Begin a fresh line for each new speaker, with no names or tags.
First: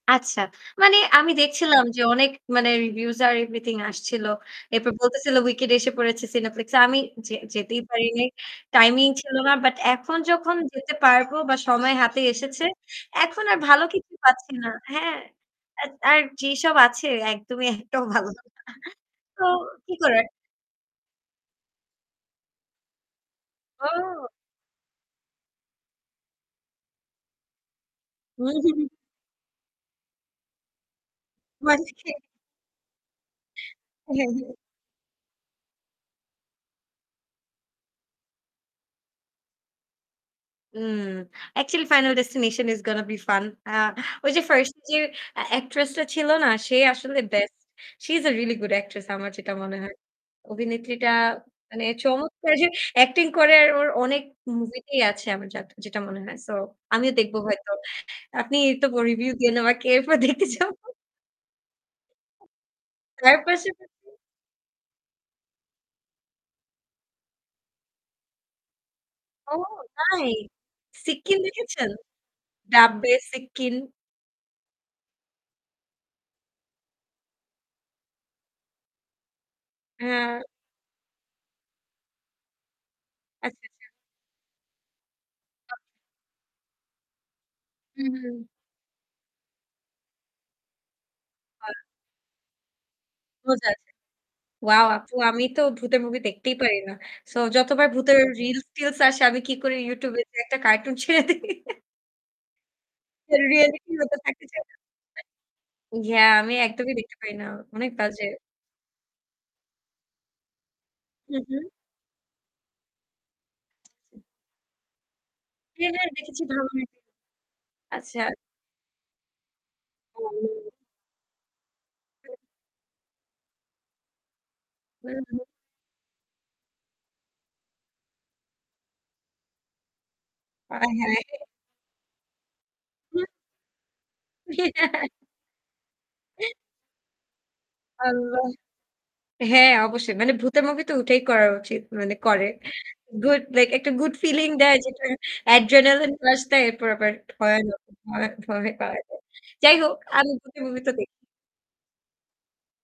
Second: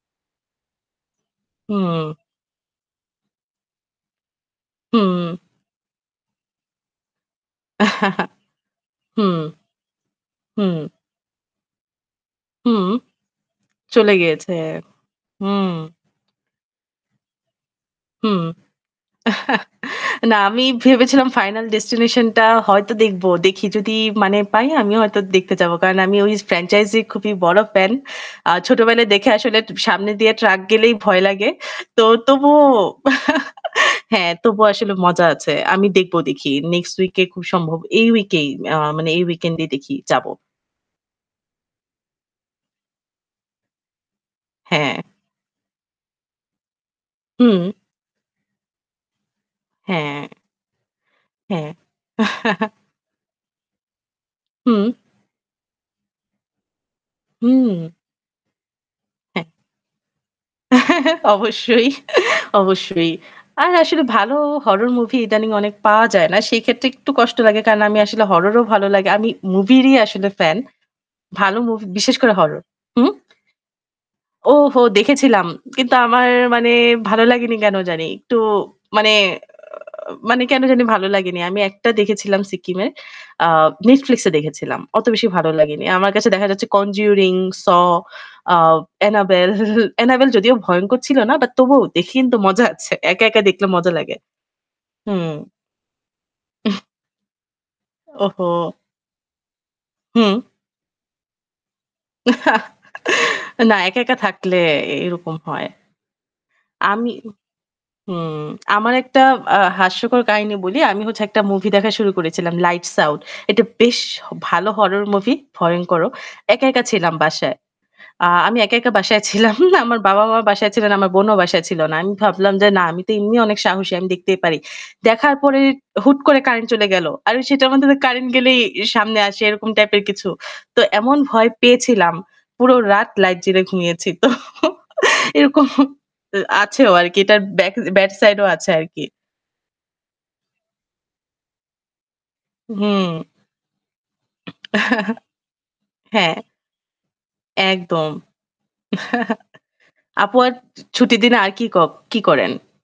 আচ্ছা। মানে আমি দেখছিলাম যে
উম
অনেক মানে reviews আর everything আসছিল। এরপর
হুম।
বলতেছিল "Wicked" এসে পড়েছে Cineplex এ। আমি যে যেতেই পারি নাই, timing ছিল
হুম,
না। বাট এখন যখন
হুম।
যেতে পারবো বা সময় হাতে এসেছে,
হুম।
এখন আর ভালো
চলে
কিছু পাচ্ছি
গিয়েছে।
না। হ্যাঁ?
হুম।
অ্যাত আর যেসব আছে একদ মই একটাও ভালো
হুম।
না। তো কি করার।
না আমি ভেবেছিলাম 'Final Destination' টা হয়তো দেখবো। দেখি যদি
ও!
মানে পাই আমিও হয়তো দেখতে যাবো। কারণ আমি ওই franchise এ খুবই বড় fan।
হু,
আ
হু, হু।
ছোটবেলায় দেখে আসলে তু সামনে দিয়ে truck গেলেই ভয় লাগে। তো
[unintelligible]
তবুও
হ্যাঁ,
হ্যাঁ,
হ্যাঁ।
তবুও আসলে মজা আছে। আমি দেখবো দেখি next week এ খুব সম্ভব, এই week এই, আ মানে এই weekend এ দেখি যাবো।
উম actually 'Final Destination' is gonna be fun! আ ওই যে first যে
হ্যাঁ।
অ্যা actress টা ছিল না? সে আসলে best।
Hmm.
she is a really good actress আমার যেটা মনে হয়।
হ্যাঁ।
অভিনেত্রীটা
হ্যাঁ।
মানে চমৎকার যে acting করে। আর ওর অনেক movie
হুম।
তেই আছে আমার যা যেটা মনে হয়। So আমিও দেখব হয়তো।
হুম।
আপনি তবুও review
হ্যাঁ।
দিয়েন আমাকে, [unintelligible] এরপর দেখতে যাব।
অবশ্যই, অবশ্যই।
তার
আর আসলে
পাশাপাশি।
ভালো horror movie ইদানিং অনেক পাওয়া যায় না। সেই ক্ষেত্রে একটু কষ্ট লাগে। কারণ আমি আসলে horror ও ভালো লাগে। আমি
ওহ!
movie রই
নাই।
আসলে fan.
'Siccin'
ভালো movie
দেখেছেন?
বিশেষ করে horror হুম?
'Dabbe' 'Siccin'?
ওহো! দেখেছিলাম। কিন্তু আমার মানে ভালো লাগেনি কেন জানি। একটু মানে, অ
হ্যাঁ।
মানে কেন জানি ভালো লাগেনি। আমি একটা দেখেছিলাম 'Siccin' এর আ
আচ্ছা, আচ্ছা।
Netflix এ দেখেছিলাম। অত বেশি ভালো লাগেনি। আমার কাছে দেখা যাচ্ছে 'Conjuring', 'Saw',
হু, হু।
আ 'Annabelle', 'Annabelle' যদিও ভয়ঙ্কর ছিল না but
আ
তবুও দেখে কিন্তু মজা আছে। একা, একা দেখলে
বোঝা
মজা
যায়।
লাগে।
wow আপু!
হুম।
আমি তো ভূতের movie দেখতেই পারি
উহ।
না। So যতবার ভূতের
ওহো!
রিলস-টিলস আসে আমি কি করি YouTube এ যে
হুম।
একটা cartoon ছেড়ে দেই। এর
না
reality
একা, একা
হতে থাকতে
থাকলে
চাই না।
এরকম হয়।
Yeah আমি একদমই
আমি
দেখতে পারি না। অনেক বাজে।
হুম, আমার একটা, আ হাস্যকর কাহিনী বলি। আমি হচ্ছে একটা
হুম, হুম।
movie দেখা শুরু করেছিলাম 'Light Sound' এটা বেশ হ ভালো horror movie,
হ্যাঁ,
ভয়ঙ্করও।
হ্যাঁ, দেখেছি, ভালো
একা, একা
লাগেনি।
ছিলাম বাসায়।
আচ্ছা।
আ আমি একা, একা বাসায় ছিলাম। আমার বাবা-মা বাসায় ছিলেন, আমার বোনও বাসায় ছিল না। আমি ভাবলাম যে না আমি তো এমনি অনেক সাহসী, আমি দেখতেই পারি। দেখার
উহু।
পরে হুট করে কারেন্ট চলে গেল। আর আমি সেটার মাধমে কারেন্ট গেলেই ই সামনে আসে এরকম type এর কিছু। তো এমন
আয়হায়।
ভয় পেয়েছিলাম পুরো রাত
হু।
light জ্বেলে ঘুমিয়েছি তো। এরকম আছেও আর কি। এটার back, bad side
আল্লাহ।
ও আছে আর কি।
হ্যাঁ, অবশ্যই। মানে ভূতের movie তো ওটাই করা উচিত। মানে করে।
হুম।
Good like একটা good feeling দেয় যেটা adrenaline
হ্যাঁ।
rush দেয়, এরপর আবার ভয়ানক,
একদম।
ভয়ে ভয়ে পাওয়ায় দেয়। যাই হোক, আমি
আপু আর
ভূতের
ছু
movie তো দে
ছুটি দিনে আর কি ক কি করেন?